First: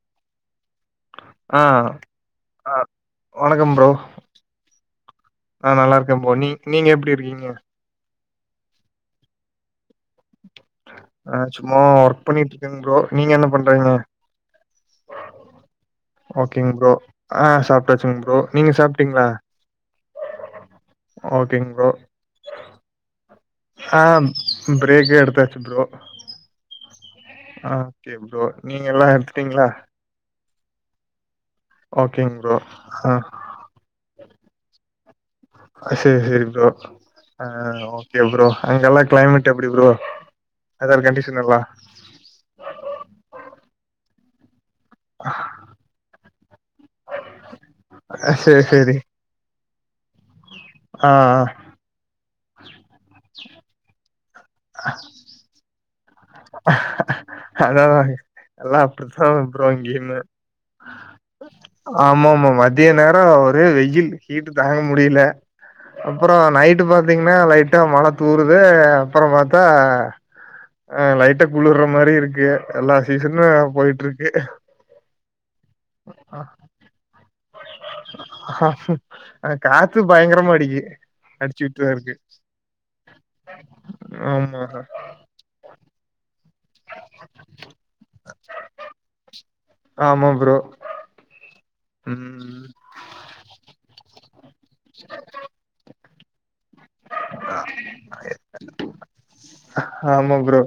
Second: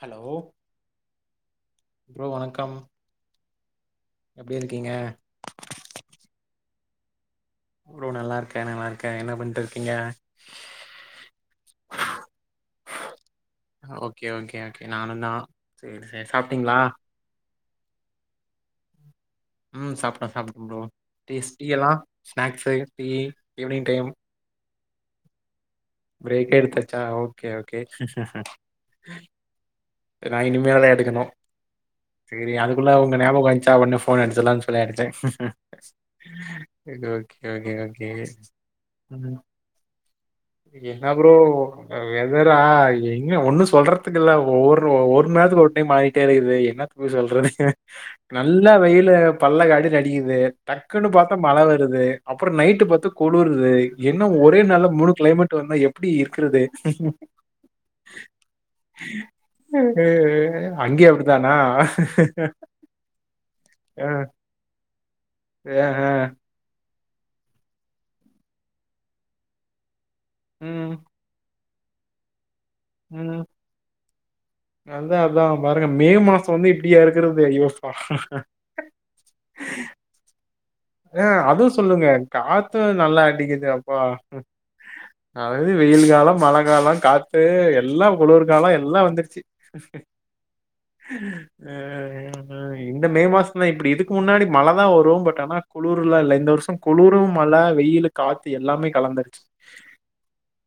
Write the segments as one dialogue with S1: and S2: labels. S1: Hello
S2: அ
S1: bro
S2: அ
S1: வணக்கம்
S2: வணக்கம் ப்ரோ
S1: எப்டி இர்க்கீங்க
S2: அ நல்லாருக்கம் போ நீ நீங்க எப்டி இருக்கீங்க
S1: ப்ரோ நல்லாருக்க நல்லாருக்க என்ன பண்ட்டு இர்க்கீங்க
S2: அ சும்மா ஒர்க் பண்ணிட்ருக்கன்ப்ரோ நீங்க என்ன பண் றிங்க
S1: ஓகே ஓகே ஓகே நானு தா சேரி சேரி
S2: ஓகேங்
S1: சாப்ட்டீங்களா
S2: ப்ரோ அ சாப்ட்ட்ச்சுங் ப்ரோ நீங்க சாப்ட் டிங்ளா
S1: ம் சாப்ட்டோ சாப்ட்ட ப்ரோ டீஸ் டீ எல்லா ஸ்நேக்ஸு டீ ஈவினிங்
S2: அ
S1: டைம்
S2: பிரேக்கு எடுத்தாச்சு ப்ரோ
S1: பிரேக்கு எடுத்தாச்சா ஓகே ஓகே
S2: திங்ளா
S1: நா இனிமேல எடுக்கணு
S2: ஓகேங்
S1: சேரி
S2: ப்ரோ
S1: அதுக்குள்ள
S2: ஆ
S1: உங்க ஞாபக வந்ச்சா ஒட்னே ஃபோன் அட்ச்சல்லான் தொல்லை அடுச்ச
S2: செரி செரி ப்ரோ
S1: இது ஓகே
S2: ஆ
S1: ஓகே ஓகே ம்
S2: புடி ப்ரோ வெதர்
S1: என்னா ஃப்ரோ
S2: கண்டிஷன் எல்லா
S1: வெதரா எங்க ஒன்னு சொல்றதுக்கு இல்ல ஒவ்வொரு ஒர்ம் நேரத்துக்கு ஒரு டைம் மாறிட்டே இருக்குது என்னத்த போய் சொல்றது
S2: செரி
S1: நல்லா
S2: செரி
S1: வெயில பல்ல காட்டிட் அடிக்கிது
S2: ஆ
S1: டக்குனு பாத்தா மழ வருது அப்புற நைட்டு பாத்த குளுருது என்ன ஒரே நாள்ல மூணு க்ளைமேட் வந்தா எப்புடி இருக்குறது
S2: அதா அதா எல்லா அப்டித்தா ப்ரோ இங்கயுமே
S1: அங்கியு அப்புடிதானா
S2: திய நேர ஒரே வெய்யிலு ஹீட்டு தாங்க முடிய்ல
S1: அஹ்
S2: அப்புற நைட்டு பாத்தீங்ன்னா லைட் ட்டா மழ தூறுது அப்புற பாத்தா
S1: உம்
S2: அ லைட்ட குளிர்ற மாரி இருக்கு எல்லா சீசனு போயிட்ருக்கு
S1: அத்தா அதா பாருங்க மே மாச வந்து இப்டியா இர்க்குறது ஐயோ அப்பா
S2: அ ஆனா காத்து பயங்கரமா அடிக்குது
S1: ஏ அதுவும் சொல்லுங்க காத்தும் நல்லா அடிக்குது அப்பா
S2: ஆமா
S1: அது வெயில் காலம் மழை காலம் காத்து எல்லாம் குளர் காலோ எல்லா வந்துருச்சு
S2: ஆமா ப்ரோ
S1: ம் ம் ம் இந்த மே மாசம் தான் இப்டி இதுக்கு முன்னாடி மழை தான் வரும் பட் ஆனா குளர்லா இல்ல இந்த வருஷம் குளுறு மழ வெயில் காத்து எல்லாமே கலந்துருச்சு
S2: ஆமா ப்ரோ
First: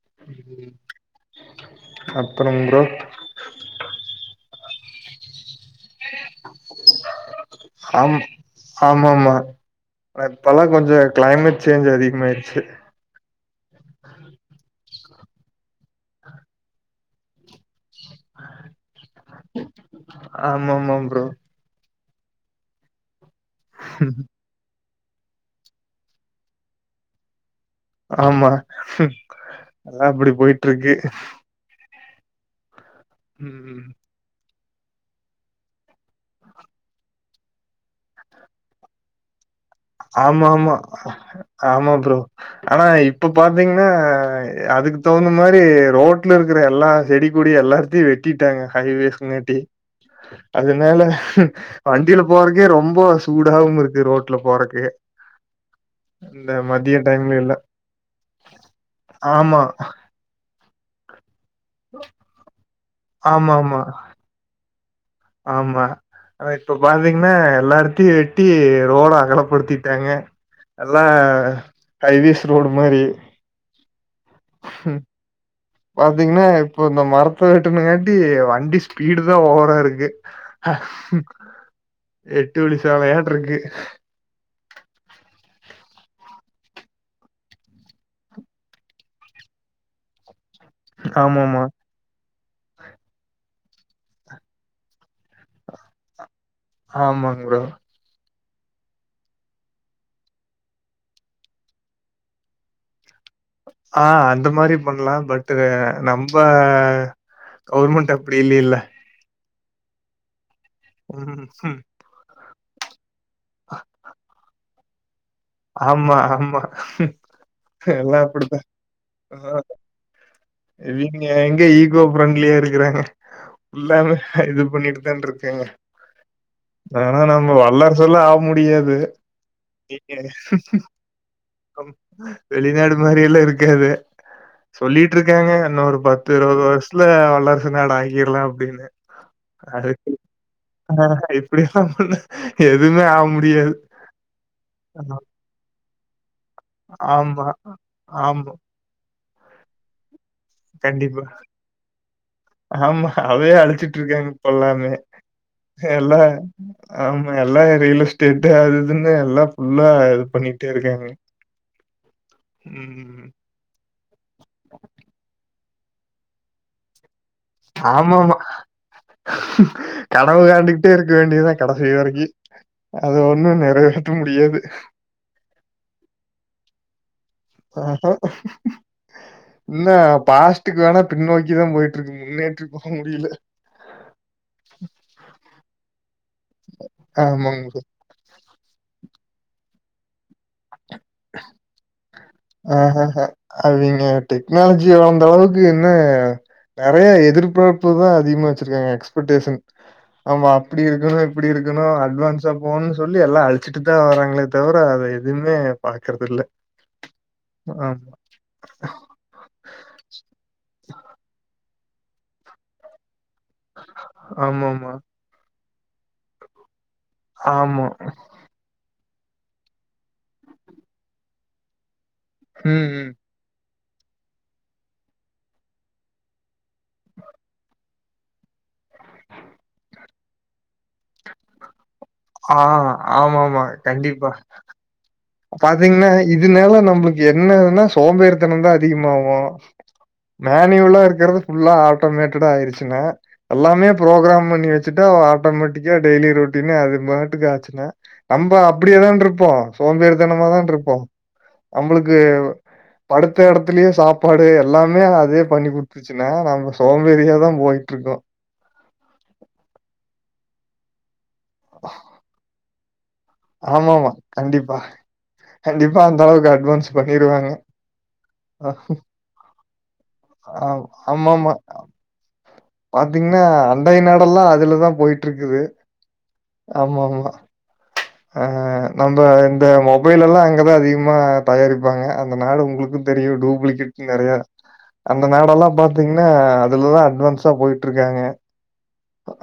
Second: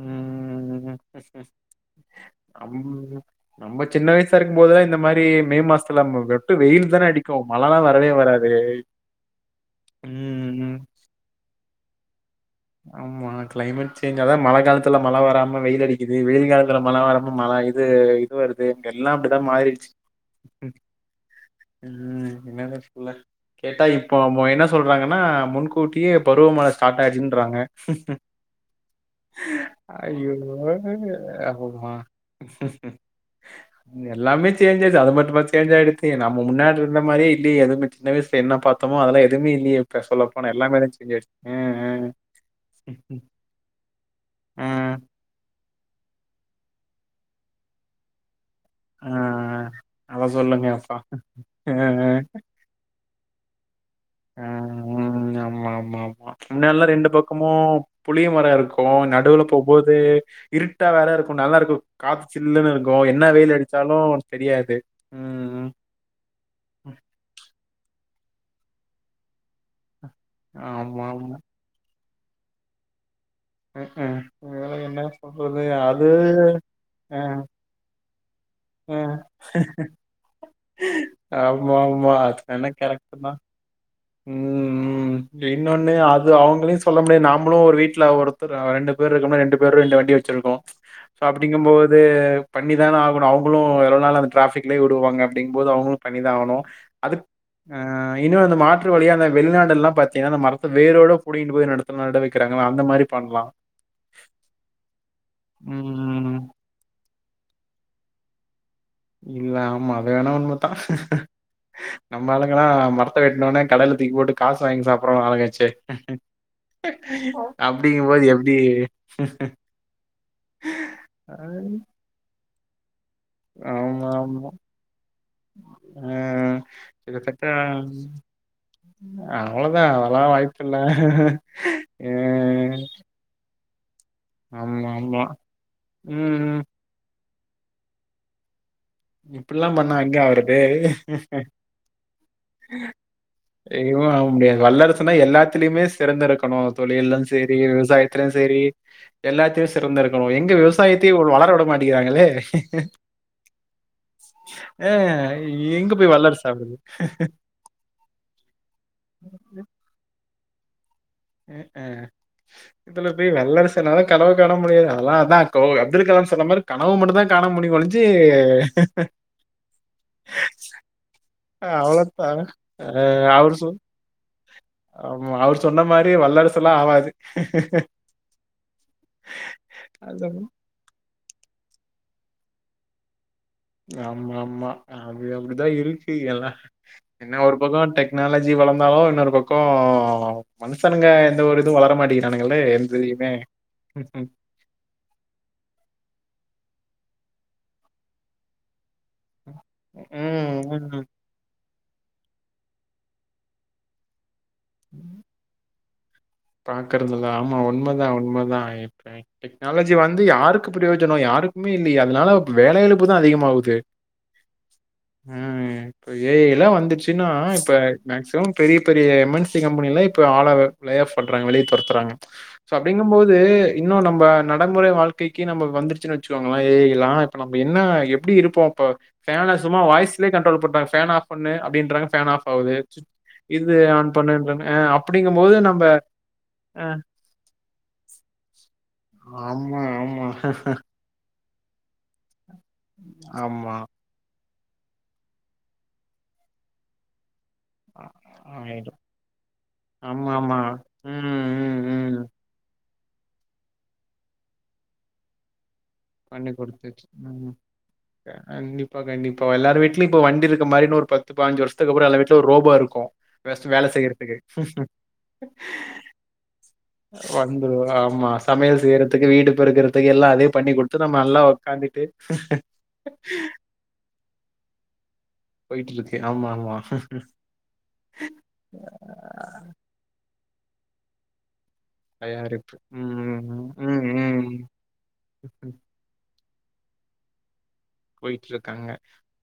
S1: ம்‌ம்
S2: அப்பறம் ப்ரோ
S1: நம்ம சின்ன வயசா இருக்கும் போதுதான் இந்த மாரி மே மாசத்துல நம்ம வெட்டு வெயில் தானே அடிக்கும் மழல்லாம் வரவே வராது
S2: ஆமா அப்பல்லாம்
S1: உம்
S2: கொஞ்சம் கிளைமேட் சேஞ்ச் அதிகமாய்யிடுச்சு
S1: ஆமா கிளைமேட் சேஞ்ச் அதான் மழை காலத்துல மழை வராம வெயில் அடிக்குது வெயில் காலத்துல மழை வராம மழை இது இது வருது இங்க எல்லாம் அப்டிதான் மாறிடுச்சு
S2: ஆமாமா ப்ரோ
S1: ம் என்னன்னு சொல்ல கேட்டா இப்போ அவன்‌ என்ன சொல்றாங்கன்னா முன்கூட்டியே பருவமழை ஸ்டார்ட் ஆயிடுச்சின்றாங்க
S2: ஆமா அதா
S1: ஐயோ
S2: அப்டி போயிட்ருக்கு
S1: ‌ஐயோ அப்பறமா ச சரி
S2: ம் ம்
S1: இங்க எல்லாமே சேஞ் தா அது மட்டுமா சேச் ஆயிடுச்சு நம்ம முன்னாடி இருந்த மாரியை இல்லியே எதுமே சின்ன வயசுல என்ன பார்த்தோமோ எல்லாம் எதுவுமே இல்லையே இப்ப
S2: ஆமா,
S1: சொல்லப்போனா
S2: ஆமா.
S1: எல்லாமே இருந்துச்சி இங்கே ஆ ஆ
S2: ஆமா ப்ரோ. ஆனா இப்ப பார்த்தீங்கன்னா
S1: ம்
S2: அதுக்கு தகுந்த மாரி ரோட்டில் இருக்கிற எல்லா செடி கொடி எல்லாத்தையும் வெட்டிட்டாங்க ஹைவேஸ்ஸுங்காட்டி
S1: ம். அத சொல்லுங்க அப்பா
S2: அதனால வண்டியில
S1: ம்
S2: போறக் ரொம்ப சூடாகவும் இருக்கு ரோட்ல
S1: ம்
S2: போறக்கு
S1: ம் ஆமா ஆமா ஆமா
S2: இந்த
S1: முன்னெல்லாம்
S2: மதிய
S1: ரெண்டு
S2: டைம்ல எல்லாம்.
S1: பக்கமும் புளிய மரம் இருக்கும் நடுவுல
S2: ஆமா,
S1: போம்போதே தே இருட்டா வேற இருக்கும் நல்லா இருக்கும் காத்து சில்லுன்னு இருக்கும் என்ன வெயில்
S2: ஆமாமா,
S1: அடிச்சாலும் தெரியாது ம் ம்
S2: ஆ இப்ப பாத்தீங்கன்னா எல்லாத்தையும் வெட்டி ரோடு அகலப்படுத்திட்டாங்க
S1: ஆமா,
S2: எல்லாம்
S1: ஆமா.
S2: ஹைவேஸ் ரோடு மாரி
S1: ம்ம் வேலை என்ன சொல்றது அது
S2: ப்ப இந்த
S1: அ,
S2: மரத்தை வெட்டனங் காட்டி வண்டி
S1: அ.
S2: ஸ்பீடு தான் ஓவரா இருக்கு
S1: ஆமா, ஆமா.
S2: எட்டு வழி சாலையாட் இருக்கு
S1: ம் ம் ம் இன்னொன்னு அது அவங்களையும் சொல்ல முடியாம் நாமளும் ஒரு வீட்ல ஒருத்தர் ரெண்டு பேர் இருக்கும் ரெண்டு பேரும் ரெண்டு வண்டி வச் ச்சிருகோம்
S2: ஆமாமா.
S1: அப்டிங்கும் போது அது பண்ணி தானே ஆகணும் அவங்களும் எவ்ளோ நாள் அந்த ஃடராபிக்லயே விடுவாங்க அப்டிங்கும் போது அவங்களும் பண்ணி தான் ஆகணும் அது
S2: ஆமாங்க ப்ரோ.
S1: அ இன்னொன்னு மா மாற்று வழியா அந்த வெளிநாடு எல்லாம் பாத்தீங்கன்னா அந்த மரத்தை வேரோட புடின் போய் நடத்து நட வைகிறாங்கள அந்த மாதிரி பண்ணலாம்
S2: ஆ அந்த மாரி பண்ணலாம் பட்டு நம்ப
S1: ம்
S2: கவுவர்மெண்ட் அப்டி இல்லல்ல
S1: இல்ல ஆமா அது வேணா உண்மைதான்
S2: ம்.
S1: நம்ம ஆளுங்கனா எல்லாம் மற த்த‌வெட்டனோனா கடல்ல தூக்கி போட்டு காசு வாங்கி சாப்படு வான்பாய்ங்க சேர்
S2: ஆமா, ஆமா. எல்லாம்
S1: அப்டிங்கபோது எப்டி
S2: அப்டித்தான். இங்க எங்க ஈகோ பிரப்ரெண்ட்லியா இருக்கறாங்க
S1: ஆமா
S2: எல்லாமே
S1: ஆமா
S2: இது பண்ணிட்டுதா இருக்கேங்க
S1: ஆ
S2: ஆனா
S1: கிட்டத்தட்ட
S2: நம்ம வல்லரசால ஆக முடியாது
S1: இல்ல
S2: வெளிநாடு மாரி எல்லா இருக்காது
S1: ஆமா ஆமா
S2: சொல்லிட்ருக்காங்க இன்னொரு பத்து
S1: ம் ம்
S2: இருவது வருஷத்துல வல்லரசு நாடா ஆகிட்லா அப்டின்னு
S1: இப்பிட்லா
S2: அடக்
S1: பண்ணா எங்க ஆவுறது
S2: இப்டி ஆ எப்டி சொல்ல எதுவுமே ஆக முடியாது
S1: செய்வு ஆவ முடியாது வல்லரசுன்னா எல்லாத்துலயுமே சிறந்து இருக்கணு தொழிலு
S2: ஆமா.
S1: சேரி விவசாயத்திலு
S2: ஆமா.
S1: சேரி எல்லாத்தையு சிறந்து இருக்கணு எங்க விவ விவசாயத்தே
S2: கண்டிப்பா.
S1: இவுங்க வளர விட மாட்டேங்கிறாங்களே
S2: அதே அழிச்சிட்டு இருக்காங் இப்ப
S1: ஆ
S2: எல்லாமே
S1: எங்க போய்
S2: எல்லா
S1: வல்லரசு ஆவுறது?
S2: ஆமா எ எல்லா ரியல் எஸ்டேட்டு அது இதுன்னு எல்லா ஃபுல்லா இது பண்ணிட்டே இருக்காங்க
S1: அ அ இதுல
S2: ம்.
S1: போய் வல்லரசு இத்தன்நாளா கனவு கான முடியாது அதலா அதா கோ அப்துல் கலாம் சொன்ன மாரி கனவு மட்டு தா காண முடியுமே ஒழிஞ்சி
S2: ஆமாமா. கனவு காண்டுகிட்டே இருக்க வேண்டியதா கடைசி வரைக்கு
S1: அவ்வளோதான். அ
S2: அது ஒண்ணு
S1: அவரு சொ
S2: நெறைவே த்த முடியாது
S1: ஆமா அவர் மாரி வல்லரசு லா ஆவாது
S2: என்னா பாஸ் ட்டுக்கு வேணா பின்னோக்கி தா போயிட்டு இருக்கு முன்னேற்றி போ முடியல
S1: ஆமா ஆமா அது அப்டிதா இருக்கு எல்லா என்ன ஒரு
S2: ஆமாங்க
S1: பக்கோ
S2: சார்.
S1: ட டெக்னாலஜி வளந்தாலு இன்னொரு பக்கோ மனுஷனுங்க எந்த ஒரு இதுவு வளர மாட்டிங்குறானுங்கள
S2: அ ஹ ஹ அவிங்க அட்டி டெக்னாலஜி வளந்த அளவுக்கு என்ன நறைய எதிர்பார்ப்பு தா அதிகமா வச்சிருக்காங்க எக்ஸ்பட்டேசன் ஆமா அப்டி
S1: ம்.
S2: இருக்குன்னு இப்பிடி இருக்கணு அட்வான்ஸா போணுன் சொல்லி எல்லா அழிச்சிட்டு தா வாரங்களே தவிர அத எதுமே பாக்கறதில்ல
S1: பாக்கறதில்ல ஆமா உண்மதா உண்மதா ஆ இப்ப டெக்னாலஜி வந்து யாருக்கு பிரயோஜனோ யாருக்குமே இல்லையே அதனால வேல இழப்பு தா அதிகமாது
S2: ஆமா ஆமா
S1: ம் இப்ப ஏ ஐல்லா வந்துச்சுன்னா இப்ப
S2: ஆமா.
S1: மேக்சிமம் பெரிய பெரிய எம் என் சி கம்பெனிலா இப்ப ஆள லே ஆஃப் பண்றாங்க வெளிய தொரத்துராங்க சோ
S2: ம், ம்.
S1: அப்டிங்கும் போ து இன்னு நம்ப நடமுறை வாழ்க்கைக்கு நம்ப வந்துருச்சுன் வச்சுக்கோங்கள ஏ ஐலா இப்ப நம்ப என்னா எப்டி இருப்போ இப்ப ஃபேன சும்மா வாய்ஸ்லே கண்ட்ரோல் பண்றாங்க ஃபேன ஆஃப் பண்ணு அப்டின்றாங்க ஃபேன் ஆஃப்
S2: ஆ
S1: ஆவுது
S2: ஆமாமா.
S1: இது ஆன்
S2: கண்டிப்பா.
S1: பண்ணுறாங் அ அப்டிங்கும் போது நம்ப
S2: பார்த்தீங்கன்னா, இதனால
S1: அ
S2: நம்பளுக்கு என்னதுனா சோம்பேரித்தனோ தா அதிகமாவு
S1: ஆமா, ஆமா,
S2: மேனிவுலா இருக்கறது ஃபுல்லா ஆட்டோமேட்டடா ஆயிருச்சுங்க
S1: ஆமா.
S2: எல்லாமே ஃப்ரோக்ராம் பண்ணி வச்சுட்டா ஆட்டோ மேட்டிக்கா டெய்லி ரொட்டினே அது பாட்டு ஆ ச்சுங்க நம்ப அப்டே
S1: ஆயிடும்.
S2: தான்ருப்போ சோம்பேறி
S1: ஆமாமா.
S2: தனமாதான்ருப்போ
S1: ம், ம்,
S2: நம்பளுக்கு
S1: ம்.
S2: படுத்த எடத்துலயே சாப்பாடு எல்லாமே அதே பண்ணிகுடு த்துச்சுன்னா
S1: பண்ணி
S2: நம்ப
S1: குடுத்துச்சு.
S2: சோம்பேறியா
S1: ம்.
S2: தா போயிட்ருக்கோ
S1: கண்டிப்பா கண்டிப்பா எல்லாரு வீட்லயு இப்ப வண்டி இருக்க மாரி இன்னொரு பத்து பாஞ்சு வருஷத்துக்கு அப்புறோ எல்லா வீட்லயு ஒரு ரோபோ இருக்கு
S2: ஆமா ஆமா கண்டிப்பா கண்டிப்பா அந்த அளவுக்கு அட்வான்ஸ் பண்ணிருவாங்க
S1: வந்துரு ஆமா
S2: அ
S1: சமையல் செய்யறதுக்கு வீடு பெருக்கறது இப்ப எல்லா அதே
S2: ஆ
S1: பண்ணி குடுத்து நம்ம நல்லா உக்காந்துட்டு
S2: பாத்தீங்னா அண்டை நாடல்லா அதுலதா போயிட்ருக்குது
S1: போயிட்டுருக்கு. ஆமா,
S2: ஆமா ஆமா ஆ நம்ம இந்த மொபைல் எல்லா அங்கதா அதிகமா தயாரிப்பாங்க அந்த நாடு
S1: தயாரிப்பு.
S2: உங்களுக்கு தெரியு
S1: ம்,
S2: டூப்ளிகேட்
S1: ம்,
S2: நெறைய
S1: ம்.
S2: அந்த நாடல்லா பாத் பாத்தீங்கன்னா அதுலதா அட்வான்ஸ போயிட்
S1: போயிட்ருக்காங்க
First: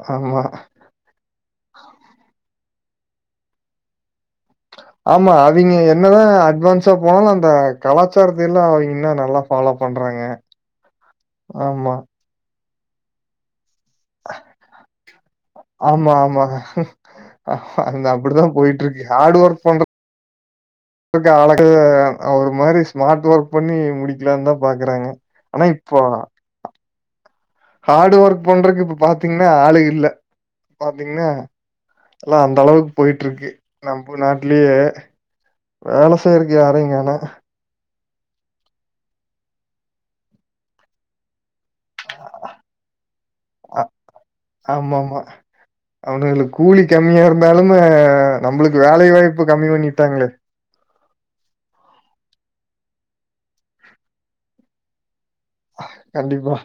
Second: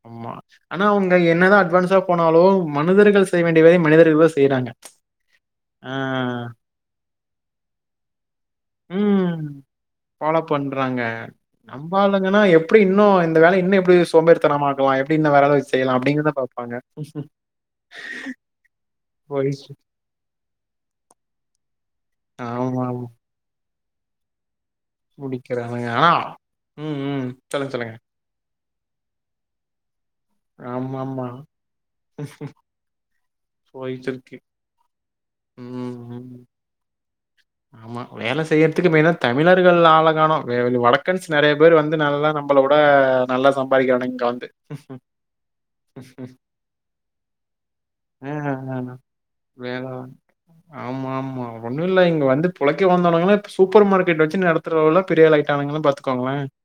S1: ஆமா ஆனா அவுங்க என்னதா அட்வான்ஸா போனாலு மனிதர்கள் செய்ய வேண்டிய வை மனிதர்களு செய்றாங்க
S2: ஆமா அது நீங்க
S1: ஆ.
S2: என்னதா அட்வான்ஸா போனாலு அந்த கலாச்சாரத்தேல்லா அவிங்கனா நல்லா
S1: ம்.
S2: ஃபாலா பண்றாங்க ஆமா
S1: எதனா எப்டி இன்னு இந்த வேலய இன்னு எப்டி யோஸ் சோம்பேரிதனமாக்கலா எப்டி இன்ன வேற எத வச் செய்யலா
S2: ஆமா,
S1: அப்டிங்கறதா
S2: ஆமா.
S1: பாபாங்க
S2: அந்த அப்டிதா போயிட்டு இருக்கு ஹாட் ஒர்க்
S1: போயிட்டு
S2: பண்ற க்கு அளகு ஒரு மாரி
S1: ஆமா, ஆமா.
S2: ஸ்மார்ட் ஒர்க் பண்ணி முடிக்கலான் தா பாக்குறாங்க ஆனா இப்ப
S1: ம் ம் சொல்லுங்க, சொல்லுங்க.
S2: ஹார்டு ஒர்க் பண்றக்கு இப்ப பாத்தீங்கன்னா ஆளே இல்ல
S1: ஆமாமா.
S2: பாத்தீங்கன்னா எல்லா அந்த அளவுக்கு போயிட்ருக்கு
S1: போயிட்டு
S2: நம்ப
S1: இருக்கு.
S2: நாட்லயே
S1: ம்,
S2: வேல
S1: ம்.
S2: செய்றக்கு யாரையு காணா
S1: ஆமா வேல செய்றதுக்கு மெயினா தமிழர்கள் ஆள காணோ வேற வ வடக்கன்ஸ் நெறைய பேர் வந்து நல்லா நம்பள விட நல்லா
S2: அ
S1: சம்பாறிக்கானுக இங்க வந்து
S2: ஆமாமா. அவனுங்களுக்கு கூலி கம்மியா இருந்தாலுமே
S1: ஆ, ஆ.
S2: நம்மளுக்கு
S1: ஆ.
S2: வேலை வாய்ப்பு கம்மி
S1: வேலை
S2: பண்ணிட்டாங்களே
S1: ஆமாமா ஒண்ணு இல்ல இங்க வந்து பொளைக்க வந்தவுனுங்களே இப்ப சூப்பர் மார்க்கெட் வச்சு நடத்துற அளவுக் பெரியாளாய்ட்டானுங்க
S2: கண்டிப்பா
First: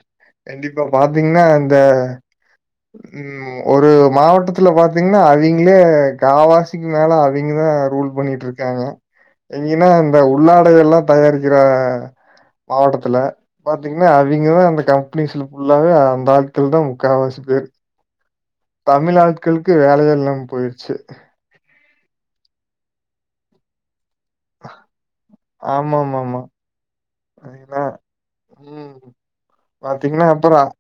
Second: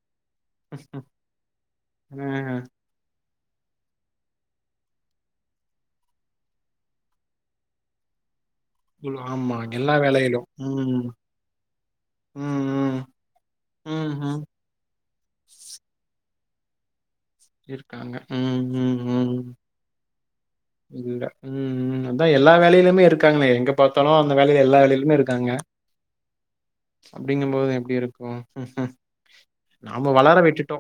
S2: கண்டிப்பா பாத்தீங்கன்னா இந்த
S1: ஆ.
S2: ம் ஒரு மாவட்டத்துல பாத்தீங்கன்னா அவிங்களே காவாசிக்கு மேல அவிங்கதா ரூல் பண்ணிட்டுரு க்காங்க
S1: குழு ஆமா
S2: எங்கன்னா
S1: எல்லா
S2: இந்த
S1: வேலையிலும்
S2: உள்ளாடைகல்லா
S1: ம்
S2: தயாரிக்கிற
S1: ம்
S2: மாவட்டத்துல
S1: ம்
S2: பாத்தீங்கன்னா
S1: ம் ம்.
S2: அவிங்கதா அந்த கம்பெனிஸ்ல ஃபுல்லாவே அந்த ஆட்கள் தா முக்காவாசி பேரு
S1: இருக்காங்க ம் ம்
S2: தமிழ்
S1: ம்
S2: ஆட்களுக்கு வேலயே இல்லாம போயிருச்சு
S1: இல்ல ம் ம் அதா எல்லா வேலைலயுமே இருக்காங்கலே எங்க பாத்தாலு அந்த வேலைல எல்லா வேலேலயுமே இருக்காங்க
S2: ஆமாமாமா.
S1: அப்டிங்கம் போது
S2: ஏன்னா
S1: எப்டி இருக்கு
S2: ம்.
S1: நாம
S2: பாத்தீங்கன்னா,
S1: வளர
S2: அப்புறம்
S1: விட்டுட்டோ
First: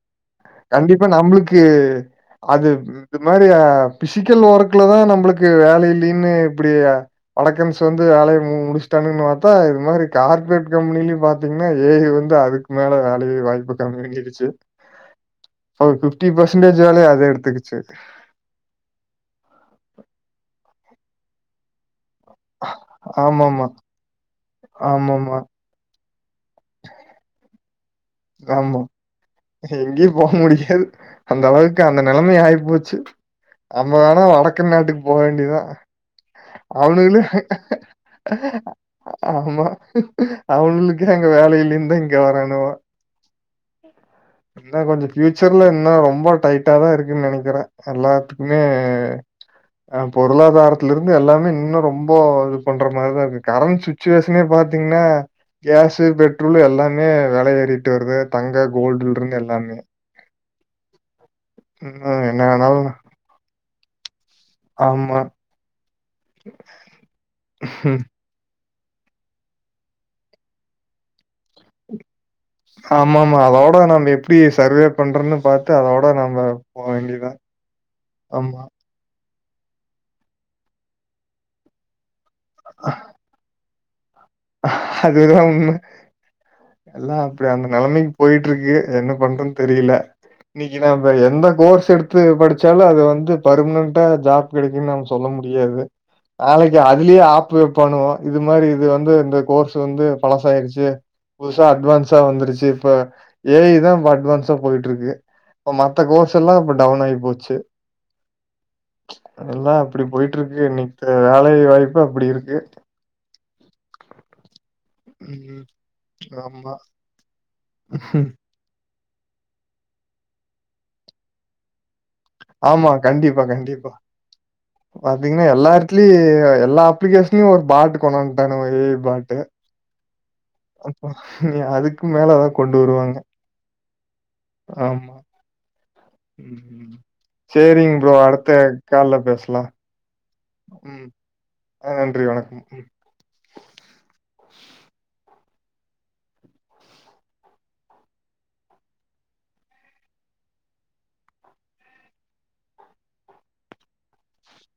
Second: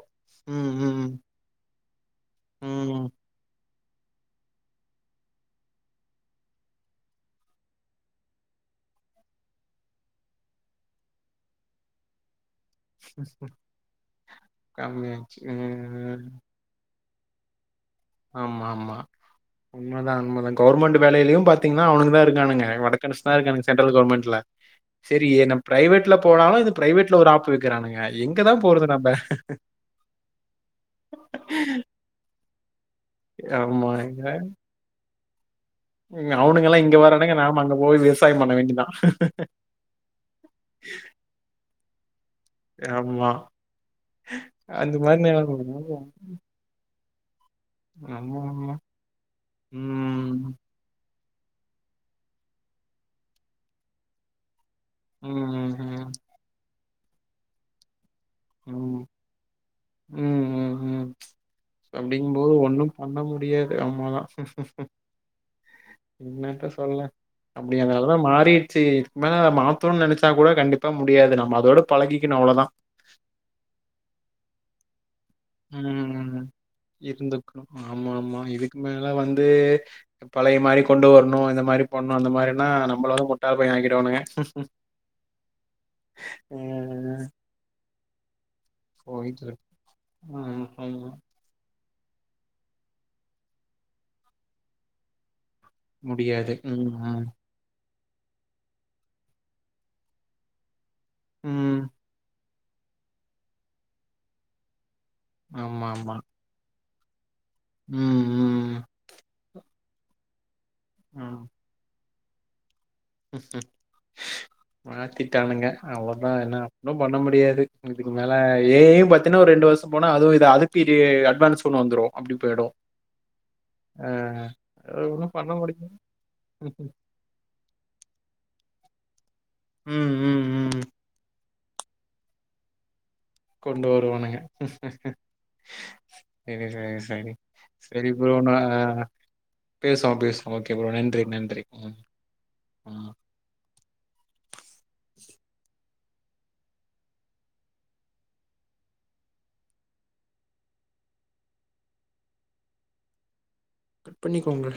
S2: கண்டிப்பா நம்மளுக்கு அது இது
S1: ம்
S2: இது மாரியா பிசிக்கல் ஒர்க்குலதா நம்மளுக்கு வேல இல்லின்னு இப்டி வடக்கன்ஸ் வந்து வேலய முடுஸ்டாங்கன் பாத்தா இது மாரி கார்ப்ரேட் கம்பெனிலயு பாத்தீங்கன்னா ஏ ஐ வந்து அதுக் மேல வேலை வாய்ப்பு கம்மியாயிருச்சு
S1: கம்மியாச்சு
S2: ஒரு
S1: ம்,
S2: ஃபிப்டி பஸ் சன்டேஜ் வேலய அது எடுத்துகிச்சு
S1: ஆமா ஆமா உண்மதா உண்மதா கவுர்மண்ட் வேலேலயு பாத்தீங்கன்னா அவனுங்கதா இருக்கானுங்க வடக்கன்ஸ் தா
S2: ஆமாமா,
S1: இருக்கானுங்க சென்ட்ரல் கவர்மண்ட்ல செரி
S2: ஆமாமா,
S1: எ நம் ப்ரைவேட்ல போனாலு இது ப்ரைவேட்ல ஒரு ஆப்பு வைக்கிறானுங்க எங்கதா போறது நம்ம
S2: எங்கயு போக முடியாது அந்த அளவுக்கு அந்த நெலமை ஆயிப்போச்சு நம்ம வேனா
S1: ஆமா
S2: வடக்கன் நாட்டுக்கு போ வேண்டியதா
S1: ம். அவனுங்கல்லாம் இங்க
S2: அவனுகளே
S1: வரானுங்க. நாம அங்க போய் விவசாயம் பண்ண வேண்டியதான்.
S2: ஆமா அவுனுங்களுக்கே அங்க வேல இல்லனுதா இங்க வரணுவோ
S1: உம்மா
S2: என்ன கொஞ்சோ ஃபியூச்சர்ல இன்னு ரொம்ப டைட்டா தா இருக்குனு நெனக்கிறே எல்லாத்துக்குமே
S1: ஆமாமா.
S2: அ
S1: ம்.
S2: பொருளாதாரோ த்லயிருந்து எல்லாமே இன்னு ரொம்போ இது பண்ற மாரிதா இருக்கு கரண்ட் சுச்சுவேஷனே பாத்தீங்ன்னா
S1: ம்.
S2: கேஸு
S1: ம்.
S2: பெட்ரோலு எல்லாமே வெல ஏறிட்டு வருது தங்க கோல்டுலருந்து எல்லாமே
S1: உம் உம் உம்
S2: இன்னும்
S1: அப்டிங்கு
S2: என்ன
S1: போது ஒண்ணு
S2: வேணாலும்
S1: பண்ண முடியாது அம்மாதா
S2: ஆமா.
S1: என்னத்த சொல்ல அப்டி
S2: ம்.
S1: அதனாலதா மாறி ச்சு இதுக்கு மேல மாத்தணுனு நெனச்சா கூட கண்டிப்பா முடியாது நம்ம அதோடு பழகிக்கணு அவ்ளோதா
S2: ஆமாமா அதோட நம்ம எப்டி சர்வே பண்றண்ணு பாத்து அதோட நம்ம
S1: ம்.
S2: போ வேண்டியதா ஆமா
S1: இனிமேலலா வந்து பழைய மாரி கொண்டு வரணு இந்த மாத்ரி பண்ணணு அந்த மாத்ரினா நம்மளோரு முட்டாள பயோ ஆக்கிடுவானுங்க
S2: அதுதான் உண்ம எல்லா
S1: ம்.
S2: அப்டி அந்த நெலமைக்கு போயிட்டுருக்கு என்ன
S1: போயிட்டு
S2: பண்றுதுன்னு தெரில
S1: ம்
S2: இன்னக்கீ
S1: ஆமா
S2: நம்ம எந்த கோர்ஸ் எடுத் த்து படுச்சாலு அது வந்து பர்மனன்டா ஜாப் கெடக்குன்னு நம் சொல்ல முடியாது
S1: முடியாது ம் அ
S2: இப்ப பண்ணுவோ இது மாரி இது வந்து இந்த கோர்ஸ் வந்து பழசாயிர்ச்சு புதுசா
S1: ம்
S2: அட்வான்ஸா வந்துருச்சு இப்ப ஏயி தா இப்ப அட்வான்ஸா போயிட்டுருக்கு இப்ப
S1: ஆமா
S2: மத்த
S1: ஆமா
S2: கோர்ஸ் எல்லா இப்ப டவுன் ஆயி போச்சு
S1: ம் ம்
S2: அதெல்லா அப்டி போயிட்டுருக்கு இன்னைக்கு வேலை வாய்ப்பு அப்டியிருக்கு
S1: ம்ம்
S2: ம்.
S1: மாத்திட்டானுங்க அவ்ளோதா என்னா
S2: ஆமா.
S1: ஒண்ணு பண்ண முடியாது இதுக்கு மேல ஏ ய்யு பாத் இன்ன ஒரு ரெண்டு வருஷோ போனா அது இது அதுக்கிது அட்வான்ஸ் ஒன்னு வந்துடு
S2: ஆமா கண்டிப்பா கண்டிப்பா
S1: அது ஒன்னு
S2: பாத்தீங்கன்னா
S1: பண்ண
S2: எல்லா
S1: முடியாது
S2: எடத்திலி எல்லா அப்ளிகேஷன் டீ ஒரு பாட்டு கொண்டு வந்துட்டானுங்கோ ஏ ய் பாட்டு
S1: ம் ம் ம்
S2: அப்பா இனி அதுக்கு மேலதா கொண்டு வருவாங்கே
S1: கொண்டு வருவானுங்க செரிங்க
S2: ம்.
S1: செரி
S2: சேரிங்க ப்ரோ அடுத்த கால்ல பேசலா
S1: பேசுவோ பேசுவோ ஓகே ப்ரோ நன்றி நன்றி
S2: நன்றி வணக்கம். ம்.
S1: பண்ணிக்கோங்க